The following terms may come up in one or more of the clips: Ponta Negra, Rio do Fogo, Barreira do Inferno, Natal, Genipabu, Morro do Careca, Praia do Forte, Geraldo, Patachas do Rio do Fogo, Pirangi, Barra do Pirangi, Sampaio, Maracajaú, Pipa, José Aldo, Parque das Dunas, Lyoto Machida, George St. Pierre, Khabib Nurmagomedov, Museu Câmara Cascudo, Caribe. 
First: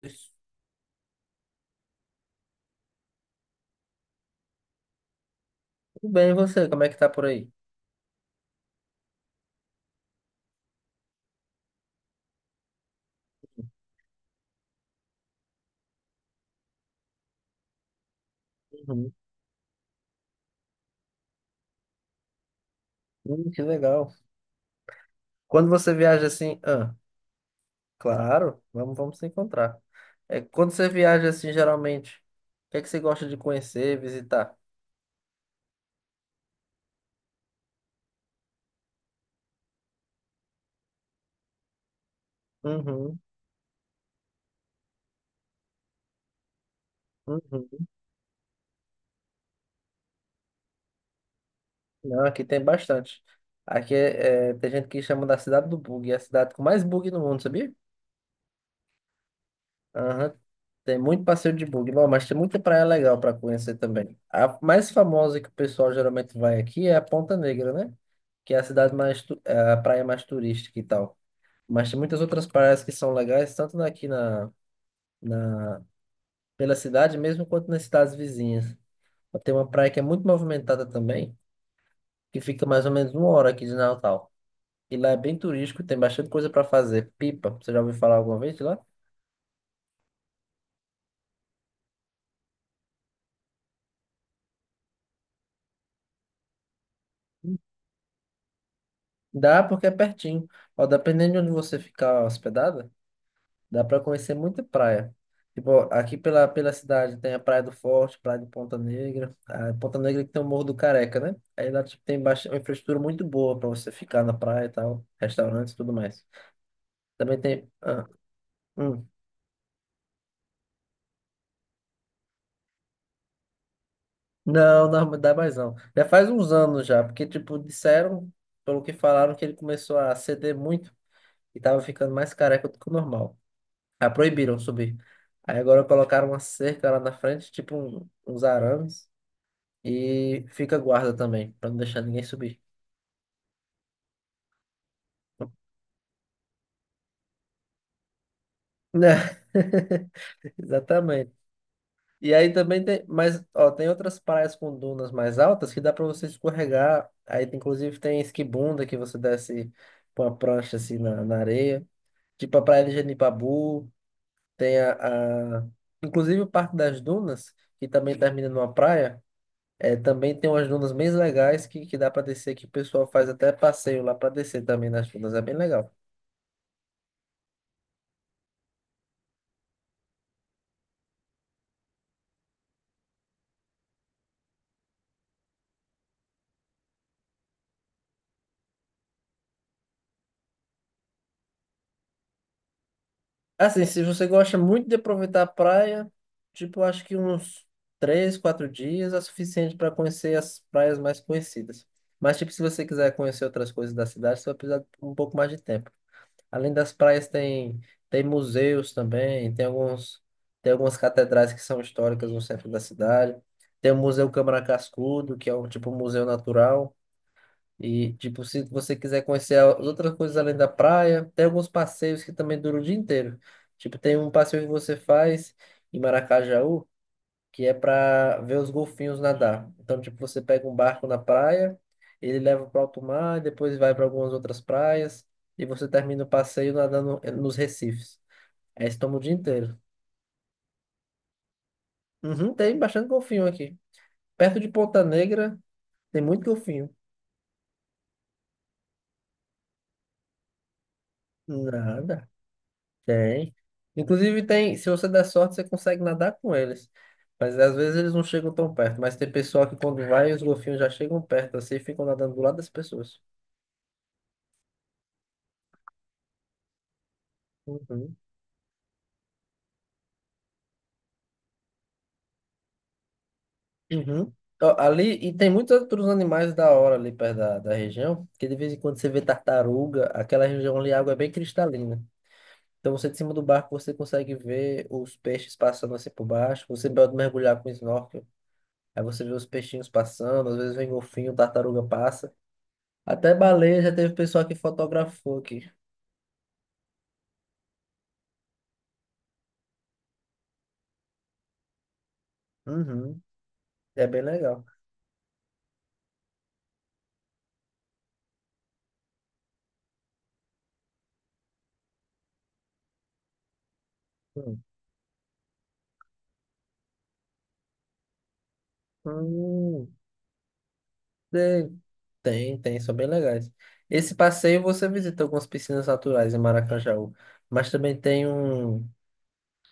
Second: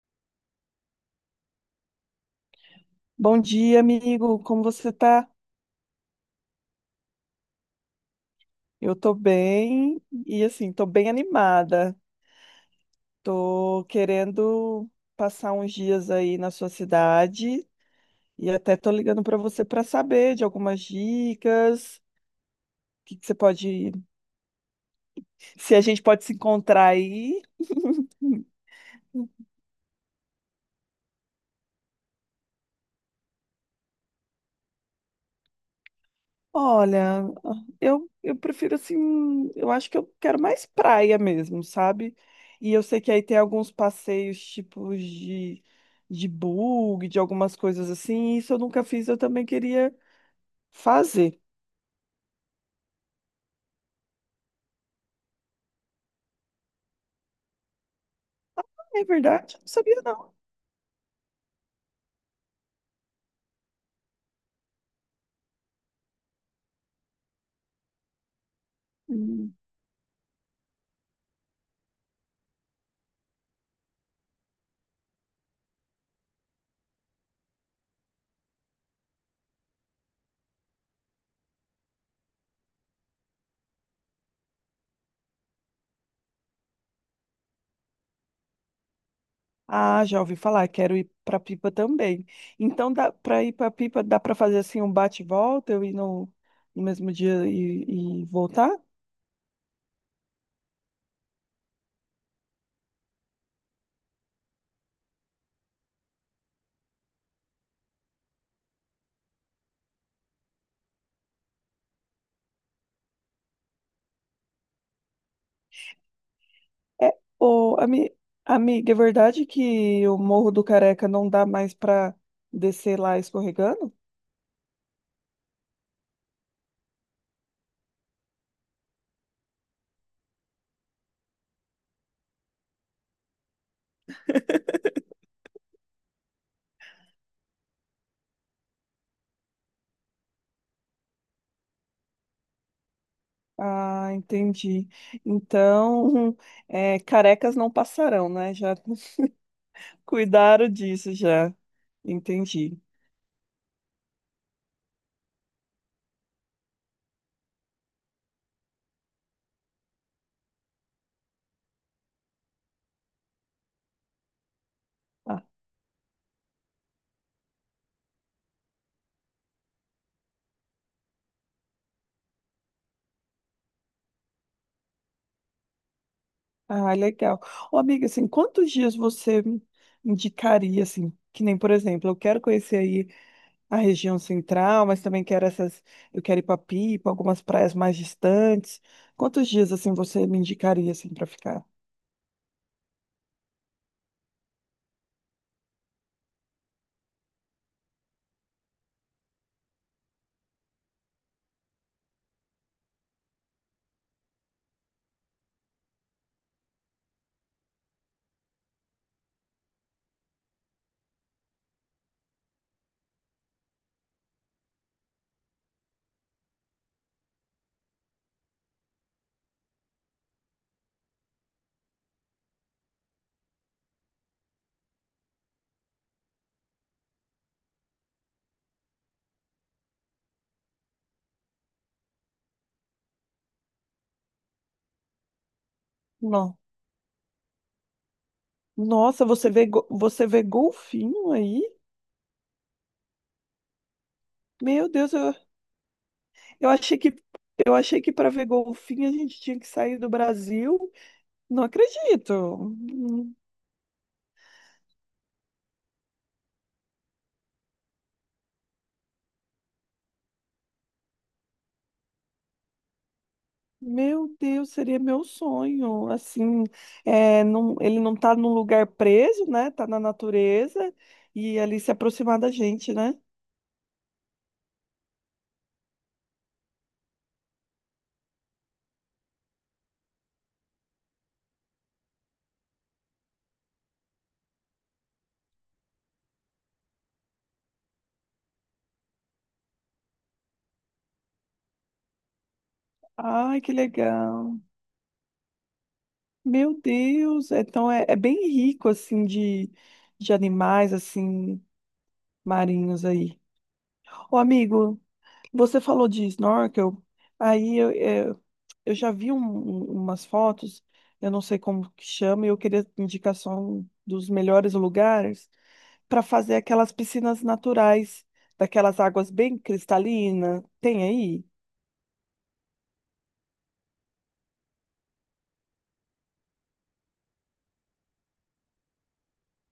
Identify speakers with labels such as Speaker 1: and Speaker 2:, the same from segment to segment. Speaker 1: Tudo
Speaker 2: Bom dia, amigo. Como você tá?
Speaker 1: bem, e você? Como é que tá por aí?
Speaker 2: Eu tô bem e assim, tô bem animada. Tô querendo passar uns dias aí na sua cidade e até tô
Speaker 1: Uhum.
Speaker 2: ligando para você para saber de algumas dicas, o que que você
Speaker 1: Que
Speaker 2: pode,
Speaker 1: legal. Quando
Speaker 2: se a
Speaker 1: você
Speaker 2: gente pode
Speaker 1: viaja
Speaker 2: se
Speaker 1: assim,
Speaker 2: encontrar
Speaker 1: ah,
Speaker 2: aí.
Speaker 1: claro, vamos se encontrar. É, quando você viaja assim, geralmente, o que é que você gosta de conhecer, visitar?
Speaker 2: Olha, eu prefiro assim, eu acho que eu quero mais praia mesmo, sabe? E eu sei que
Speaker 1: Uhum,
Speaker 2: aí tem alguns passeios tipos de bug, de algumas
Speaker 1: uhum.
Speaker 2: coisas assim, e isso eu nunca fiz, eu também queria fazer.
Speaker 1: Não, aqui tem bastante. Aqui é, tem gente que chama da cidade do bug, é a cidade com mais bug no mundo, sabia?
Speaker 2: É verdade, eu não sabia
Speaker 1: Aham.
Speaker 2: não.
Speaker 1: Tem muito passeio de bug, bom, mas tem muita praia legal para conhecer também. A mais famosa que o pessoal geralmente vai aqui é a Ponta Negra, né? Que é a cidade mais,
Speaker 2: Hum.
Speaker 1: é a praia mais turística e tal. Mas tem muitas outras praias que são legais, tanto aqui na pela cidade mesmo, quanto nas cidades vizinhas. Tem uma praia que é muito movimentada também, que fica mais ou menos uma hora aqui de Natal. E lá é bem turístico, tem bastante coisa para fazer. Pipa, você já ouviu falar alguma vez de lá?
Speaker 2: Ah, já ouvi falar, quero ir pra Pipa também. Então dá para ir pra Pipa, dá pra fazer assim um bate e volta, eu ir no mesmo dia e voltar?
Speaker 1: Dá porque é pertinho. Ó, dependendo de onde você ficar hospedada, dá para conhecer muita praia. Tipo, aqui pela cidade tem a Praia do Forte, Praia de Ponta Negra. A Ponta Negra que tem o Morro do Careca, né? Aí lá tipo, tem baixa, uma infraestrutura muito boa para você ficar na praia e tal, restaurantes e tudo mais.
Speaker 2: É,
Speaker 1: Também tem.
Speaker 2: ô,
Speaker 1: Ah.
Speaker 2: amiga, é
Speaker 1: Hum.
Speaker 2: verdade que o Morro do Careca não dá mais para descer lá escorregando?
Speaker 1: Não, não dá mais não. Já faz uns anos já, porque tipo, disseram, pelo que falaram, que ele começou a ceder muito e tava ficando mais careca do que o normal. Ah, proibiram subir. Aí agora colocaram uma cerca lá na frente, tipo uns arames, e fica guarda também, pra não deixar ninguém subir.
Speaker 2: Ah, entendi. Então, é, carecas não passarão, né? Já
Speaker 1: Né?
Speaker 2: cuidaram disso,
Speaker 1: Exatamente.
Speaker 2: já.
Speaker 1: E aí
Speaker 2: Entendi.
Speaker 1: também tem, mas ó, tem outras praias com dunas mais altas que dá pra você escorregar. Aí inclusive tem esquibunda que você desce com a prancha assim na areia. Tipo a Praia de Genipabu, tem
Speaker 2: Ah,
Speaker 1: a, a- inclusive o Parque das Dunas, que também termina numa praia. É, também tem umas dunas bem legais que dá para descer, que o pessoal faz até passeio lá para descer também nas dunas, é bem legal.
Speaker 2: ah, legal. Ô, amiga, assim, quantos dias você me indicaria, assim, que nem, por exemplo, eu quero conhecer aí a região central, mas também quero essas, eu quero ir para Pipa, algumas praias mais distantes. Quantos dias assim você me indicaria assim para ficar?
Speaker 1: Assim, se você gosta muito de aproveitar a praia, tipo, eu acho que uns 3, 4 dias é suficiente para conhecer as praias mais conhecidas. Mas, tipo, se você quiser conhecer outras coisas da cidade, você vai precisar de um pouco mais de tempo. Além das praias, tem, tem museus também, tem alguns, tem algumas catedrais que são históricas no centro da cidade. Tem o Museu Câmara Cascudo, que é um tipo um museu natural. E, tipo, se você quiser conhecer outras coisas além da praia, tem alguns passeios que também duram o dia inteiro. Tipo, tem um passeio que você faz em Maracajaú, que é para ver os golfinhos nadar. Então, tipo, você pega um barco na praia, ele leva para alto mar, depois vai para algumas outras praias, e você termina o
Speaker 2: Não.
Speaker 1: passeio nadando nos recifes. Aí você toma o
Speaker 2: Nossa,
Speaker 1: dia
Speaker 2: você vê
Speaker 1: inteiro.
Speaker 2: você vê golfinho aí?
Speaker 1: Uhum, tem bastante golfinho aqui. Perto de
Speaker 2: Meu
Speaker 1: Ponta
Speaker 2: Deus,
Speaker 1: Negra, tem muito
Speaker 2: eu
Speaker 1: golfinho.
Speaker 2: achei que eu achei que para ver golfinho a gente tinha que sair do Brasil. Não
Speaker 1: Nada.
Speaker 2: acredito. Hum.
Speaker 1: Tem. Inclusive tem, se você der sorte, você consegue nadar com eles. Mas às vezes eles não chegam tão perto. Mas tem pessoal que quando vai, os golfinhos já chegam perto assim e ficam nadando do lado das pessoas.
Speaker 2: Meu Deus, seria meu sonho. Assim, é, não, ele não
Speaker 1: Uhum.
Speaker 2: tá num lugar preso, né? Tá na natureza e ali se aproximar da gente, né?
Speaker 1: Uhum. Ó, ali, e tem muitos outros animais da hora ali perto da região, que de vez em quando você vê tartaruga. Aquela região ali a água é bem cristalina. Então você de cima do barco você consegue ver os peixes passando assim por baixo, você pode mergulhar com snorkel, aí você vê os peixinhos passando, às vezes vem golfinho, tartaruga passa. Até
Speaker 2: Ai, que
Speaker 1: baleia já teve pessoal que
Speaker 2: legal.
Speaker 1: fotografou aqui.
Speaker 2: Meu Deus, então é, é bem rico assim de animais assim marinhos
Speaker 1: Uhum.
Speaker 2: aí.
Speaker 1: É bem
Speaker 2: Ô
Speaker 1: legal.
Speaker 2: amigo, você falou de snorkel, aí eu, é, eu já vi umas fotos, eu não sei como que chama, e eu queria indicação dos
Speaker 1: Hum.
Speaker 2: melhores lugares para fazer aquelas piscinas naturais, daquelas águas bem
Speaker 1: Hum.
Speaker 2: cristalinas. Tem aí?
Speaker 1: Tem, tem, são bem legais. Esse passeio você visita algumas piscinas naturais em Maracajaú, mas também tem um,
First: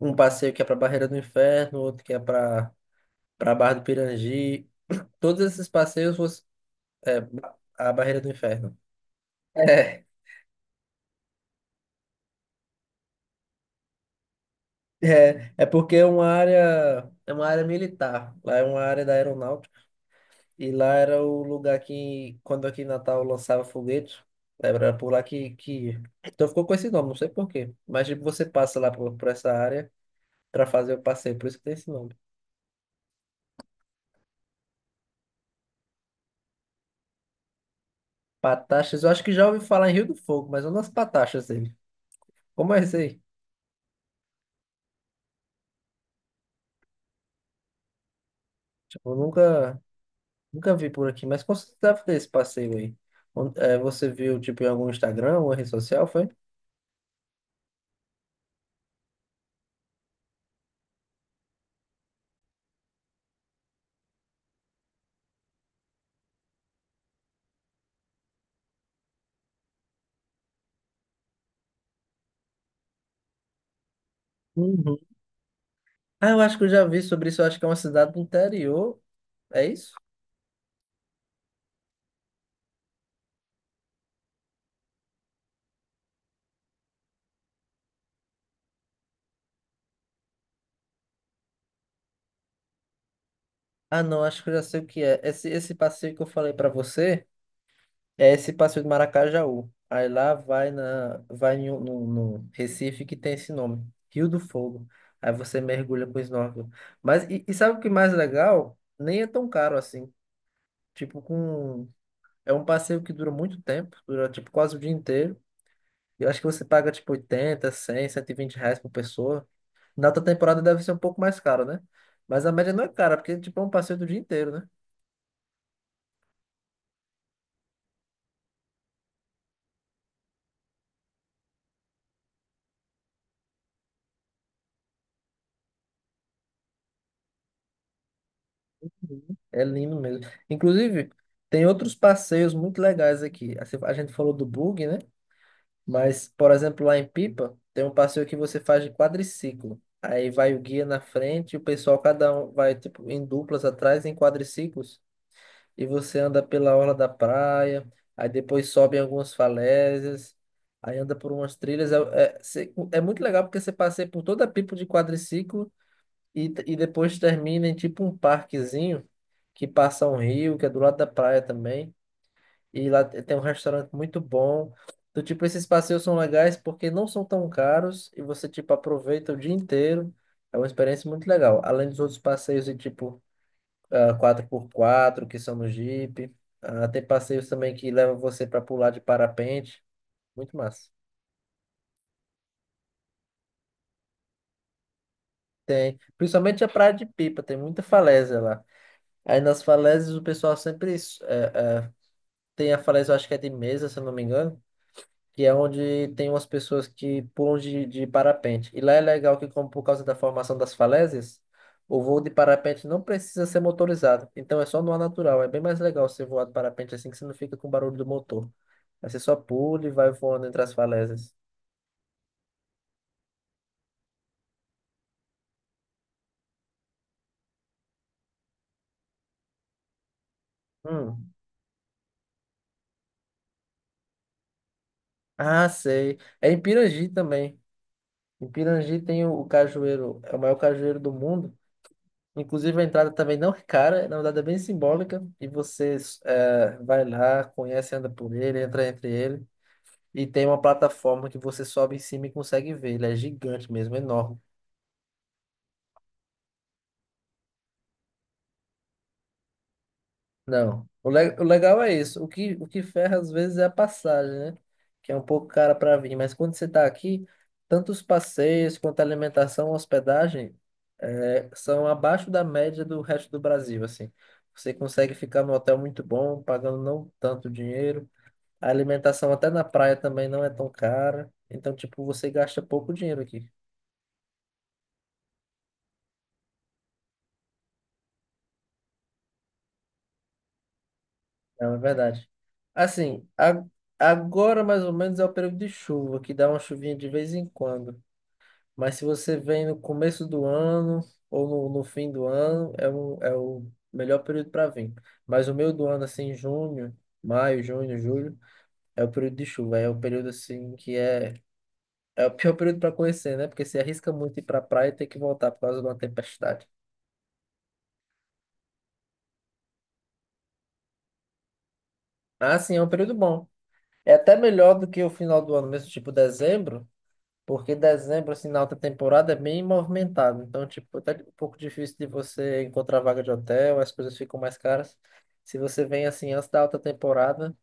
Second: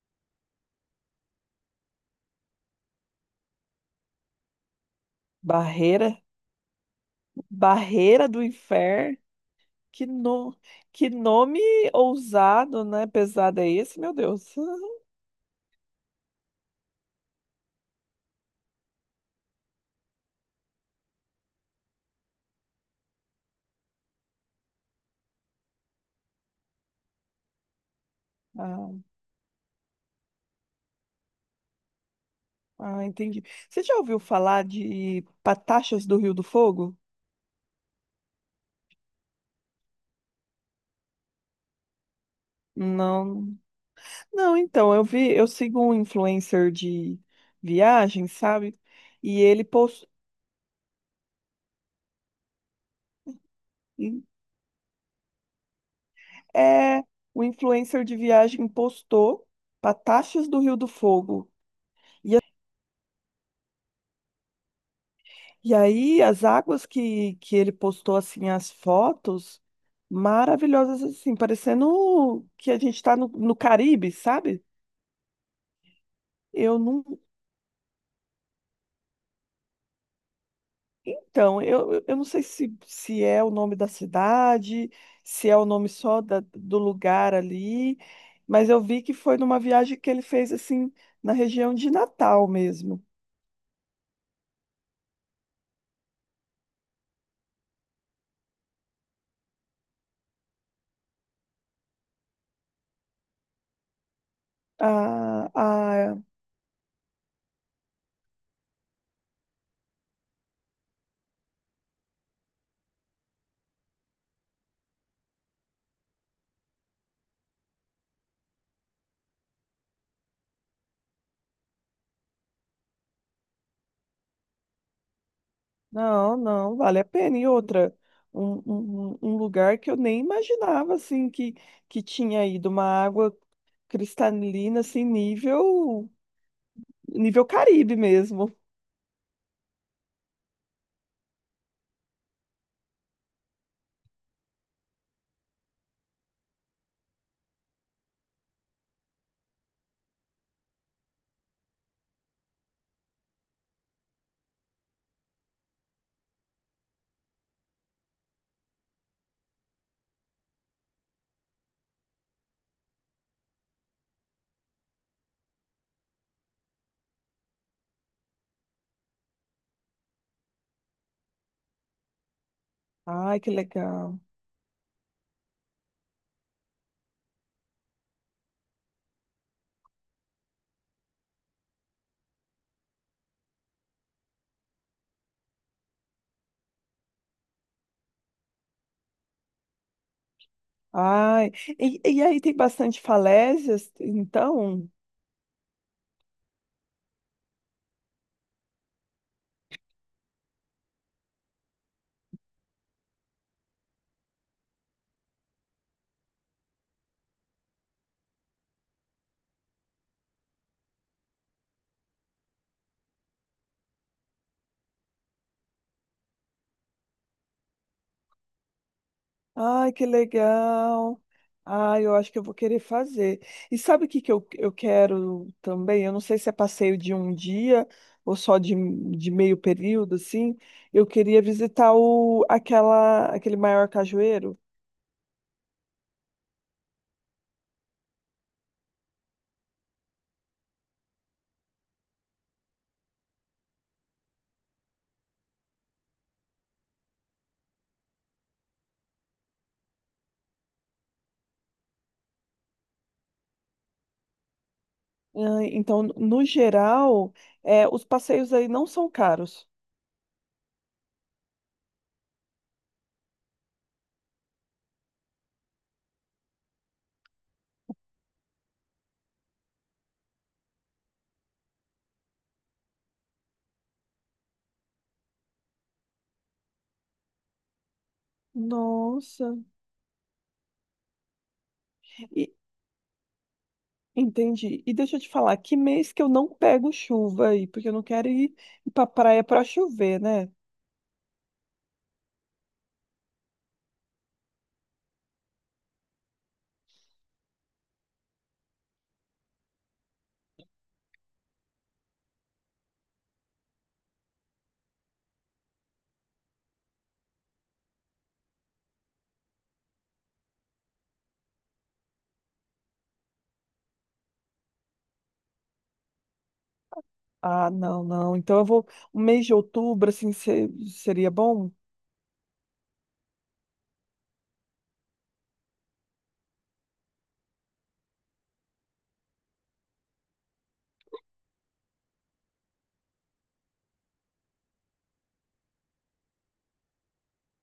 Speaker 1: um passeio que é para Barreira do Inferno, outro que é para Barra do Pirangi. Todos esses passeios
Speaker 2: Barreira,
Speaker 1: você, é a Barreira
Speaker 2: Barreira
Speaker 1: do
Speaker 2: do
Speaker 1: Inferno.
Speaker 2: Inferno.
Speaker 1: É,
Speaker 2: Que, no... que nome ousado, né? Pesado é esse, meu Deus.
Speaker 1: é porque é uma área militar. Lá é uma área da aeronáutica. E lá era o lugar que, quando aqui em Natal lançava foguetes, era por lá que ia. Então ficou com esse nome, não sei por quê. Mas tipo, você passa
Speaker 2: Ah,
Speaker 1: lá por essa área para fazer o passeio, por isso que tem esse nome.
Speaker 2: ah, entendi. Você já ouviu falar de Patachas do Rio do Fogo?
Speaker 1: Pataxas, eu acho que já ouvi falar em Rio do Fogo, mas não nas Pataxas dele. Como é isso aí?
Speaker 2: Não. Não, então, eu vi, eu sigo um influencer de viagem, sabe?
Speaker 1: Tipo, eu
Speaker 2: E ele
Speaker 1: nunca,
Speaker 2: postou.
Speaker 1: Nunca vi por aqui, mas quando você deve ter esse passeio aí? Você viu, tipo, em algum Instagram ou rede social, foi?
Speaker 2: É, o influencer de viagem postou Pataxes do Rio do Fogo. E aí, as águas que ele postou, assim, as fotos maravilhosas, assim, parecendo que a gente está no Caribe, sabe?
Speaker 1: Uhum. Ah, eu acho que eu
Speaker 2: Eu
Speaker 1: já vi
Speaker 2: não.
Speaker 1: sobre isso. Eu acho que é uma cidade do interior. É isso?
Speaker 2: Então, eu, eu não sei se, se é o nome da cidade, se é o nome só do lugar ali, mas eu vi que foi numa viagem que ele fez, assim, na região de Natal mesmo.
Speaker 1: Ah, não, acho que eu já sei o que é. Esse passeio que eu falei pra você. É esse passeio de Maracajaú. Aí lá vai no Recife que tem esse nome, Rio do Fogo. Aí você mergulha
Speaker 2: A.
Speaker 1: com snorkel. Mas e sabe o que é mais legal? Nem é tão caro assim. Tipo, com é um passeio que dura muito tempo, dura tipo quase o dia inteiro. Eu acho que você paga tipo 80, 100, 120 reais por pessoa. Na outra temporada deve ser um pouco mais caro, né? Mas a média não é cara, porque tipo é um passeio do dia inteiro, né?
Speaker 2: Não, não, vale a pena. E outra, um lugar que eu nem imaginava, assim, que tinha ido uma água cristalina, assim, nível, nível Caribe mesmo.
Speaker 1: É lindo mesmo. Inclusive, tem outros passeios muito legais aqui. Assim, a gente falou do bug, né? Mas, por exemplo, lá em Pipa, tem um passeio que você faz de quadriciclo. Aí vai o guia na frente, e o pessoal, cada um vai tipo, em duplas atrás, em quadriciclos, e você anda pela orla da praia, aí depois sobe em algumas falésias, aí anda por umas trilhas. É muito legal porque você passeia por toda a Pipa de quadriciclo e depois termina em tipo um parquezinho que passa um rio, que é do lado da praia também. E lá tem um
Speaker 2: Ai, que
Speaker 1: restaurante muito
Speaker 2: legal.
Speaker 1: bom. Do tipo, esses passeios são legais porque não são tão caros e você, tipo, aproveita o dia inteiro. É uma experiência muito legal. Além dos outros passeios de tipo 4x4, que são no Jeep. Ah, tem passeios também que levam você para pular de parapente. Muito massa.
Speaker 2: Ai, e aí tem bastante falésias, então?
Speaker 1: Tem. Principalmente a Praia de Pipa, tem muita falésia lá. Aí nas falésias o pessoal sempre tem a falésia, eu acho que é de mesa, se eu não me engano. Que é onde tem umas pessoas que pulam de parapente. E lá é legal que, como por causa da formação das falésias, o voo de parapente não precisa ser motorizado. Então é só no ar natural. É bem mais legal você voar de parapente assim que você não fica com o barulho do motor. Aí você só pula e
Speaker 2: Ai, que
Speaker 1: vai voando entre as
Speaker 2: legal.
Speaker 1: falésias.
Speaker 2: Ai, eu acho que eu vou querer fazer. E sabe o que que eu quero também? Eu não sei se é passeio de um dia ou só de meio período, assim. Eu
Speaker 1: Hum.
Speaker 2: queria visitar o, aquela, aquele maior cajueiro.
Speaker 1: Ah, sei. É em Pirangi também. Em Pirangi tem o cajueiro, é o maior cajueiro do mundo. Inclusive a entrada também não é cara, na verdade é bem simbólica. E você vai lá, conhece, anda por ele, entra entre ele. E tem uma plataforma que você sobe em cima e consegue ver. Ele é gigante mesmo, enorme.
Speaker 2: Ah, então, no geral, é, os passeios aí não são caros.
Speaker 1: Não. O legal é isso. O que ferra às vezes é a passagem, né? Que é um pouco cara para vir. Mas quando você está aqui, tanto os passeios quanto a alimentação, hospedagem, são abaixo da média do resto do Brasil, assim. Você consegue ficar num hotel muito bom, pagando não tanto dinheiro. A alimentação até
Speaker 2: Nossa.
Speaker 1: na praia também não é tão cara. Então, tipo, você
Speaker 2: E,
Speaker 1: gasta pouco dinheiro aqui.
Speaker 2: entendi. E deixa eu te falar, que mês que eu não pego chuva aí? Porque eu não quero ir, ir pra praia pra chover, né?
Speaker 1: Não, é verdade. Assim, agora mais ou menos é o período de chuva, que dá uma chuvinha de vez em quando. Mas se você vem no começo do ano ou no fim do ano, é o melhor período para vir. Mas o meio do ano, assim, junho, maio, junho, julho, é o período de chuva. É o período, assim, que é o pior período para conhecer, né? Porque você arrisca muito ir para praia e ter que voltar por causa de uma tempestade.
Speaker 2: Ah, não, não. Então eu vou. O mês de outubro, assim, seria bom?
Speaker 1: Ah, sim, é um período bom. É até melhor do que o final do ano mesmo, tipo dezembro. Porque dezembro, assim, na alta temporada é bem movimentado. Então, tipo, até um pouco difícil de você encontrar vaga de hotel, as coisas ficam mais caras. Se você vem, assim, antes da alta temporada,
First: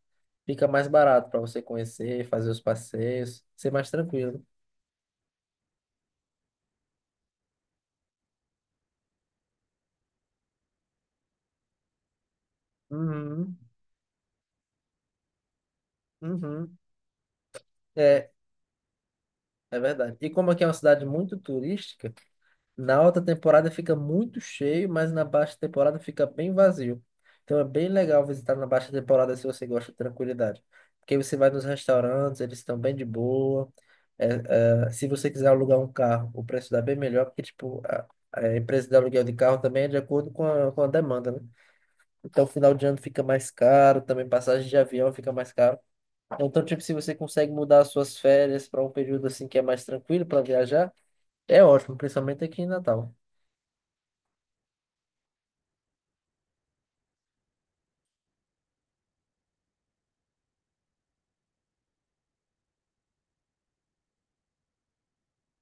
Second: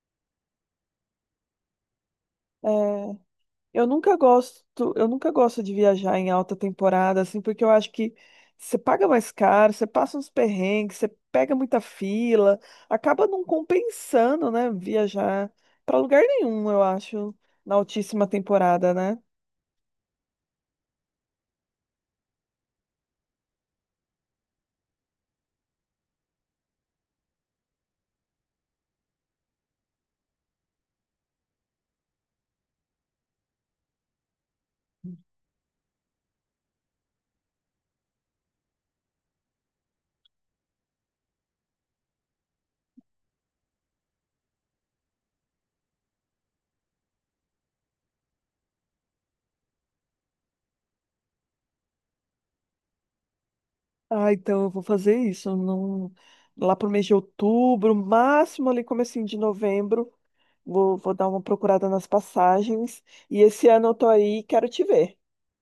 Speaker 1: fica mais barato para você conhecer, fazer os
Speaker 2: É,
Speaker 1: passeios, ser
Speaker 2: eu
Speaker 1: mais
Speaker 2: nunca
Speaker 1: tranquilo.
Speaker 2: gosto, eu nunca gosto de viajar em alta temporada, assim, porque eu acho que você paga mais caro, você passa uns perrengues, você pega muita fila, acaba não
Speaker 1: Uhum,
Speaker 2: compensando, né, viajar para lugar nenhum,
Speaker 1: uhum.
Speaker 2: eu acho, na altíssima
Speaker 1: É,
Speaker 2: temporada, né?
Speaker 1: é verdade. E como aqui é uma cidade muito turística, na alta temporada fica muito cheio, mas na baixa temporada fica bem vazio. Então é bem legal visitar na baixa temporada se você gosta de tranquilidade. Porque você vai nos restaurantes, eles estão bem de boa. É, se você quiser alugar um carro, o preço dá bem melhor, porque tipo, a empresa de aluguel de carro também é de acordo com a demanda, né? Então final de ano fica mais caro, também passagem de avião fica mais caro. Então, tipo, se você consegue mudar as suas férias para um período assim que é mais tranquilo para viajar, é ótimo, principalmente aqui em Natal.
Speaker 2: Ah, então eu vou fazer isso. Não... Lá pro mês de outubro, máximo ali comecinho de novembro, vou, vou dar uma procurada nas passagens. E esse ano eu tô aí, quero te ver.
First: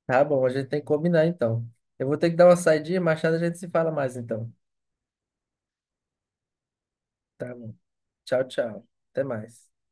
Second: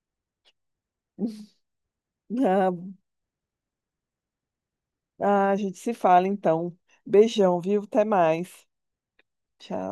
Speaker 1: Tá bom, a gente tem que combinar então. Eu vou ter que dar uma
Speaker 2: Ah,
Speaker 1: saidinha, mais tarde a gente se fala mais então.
Speaker 2: ah, a gente se fala então.
Speaker 1: Tá
Speaker 2: Beijão,
Speaker 1: bom.
Speaker 2: viu? Até
Speaker 1: Tchau,
Speaker 2: mais.
Speaker 1: tchau. Até mais.
Speaker 2: Tchau.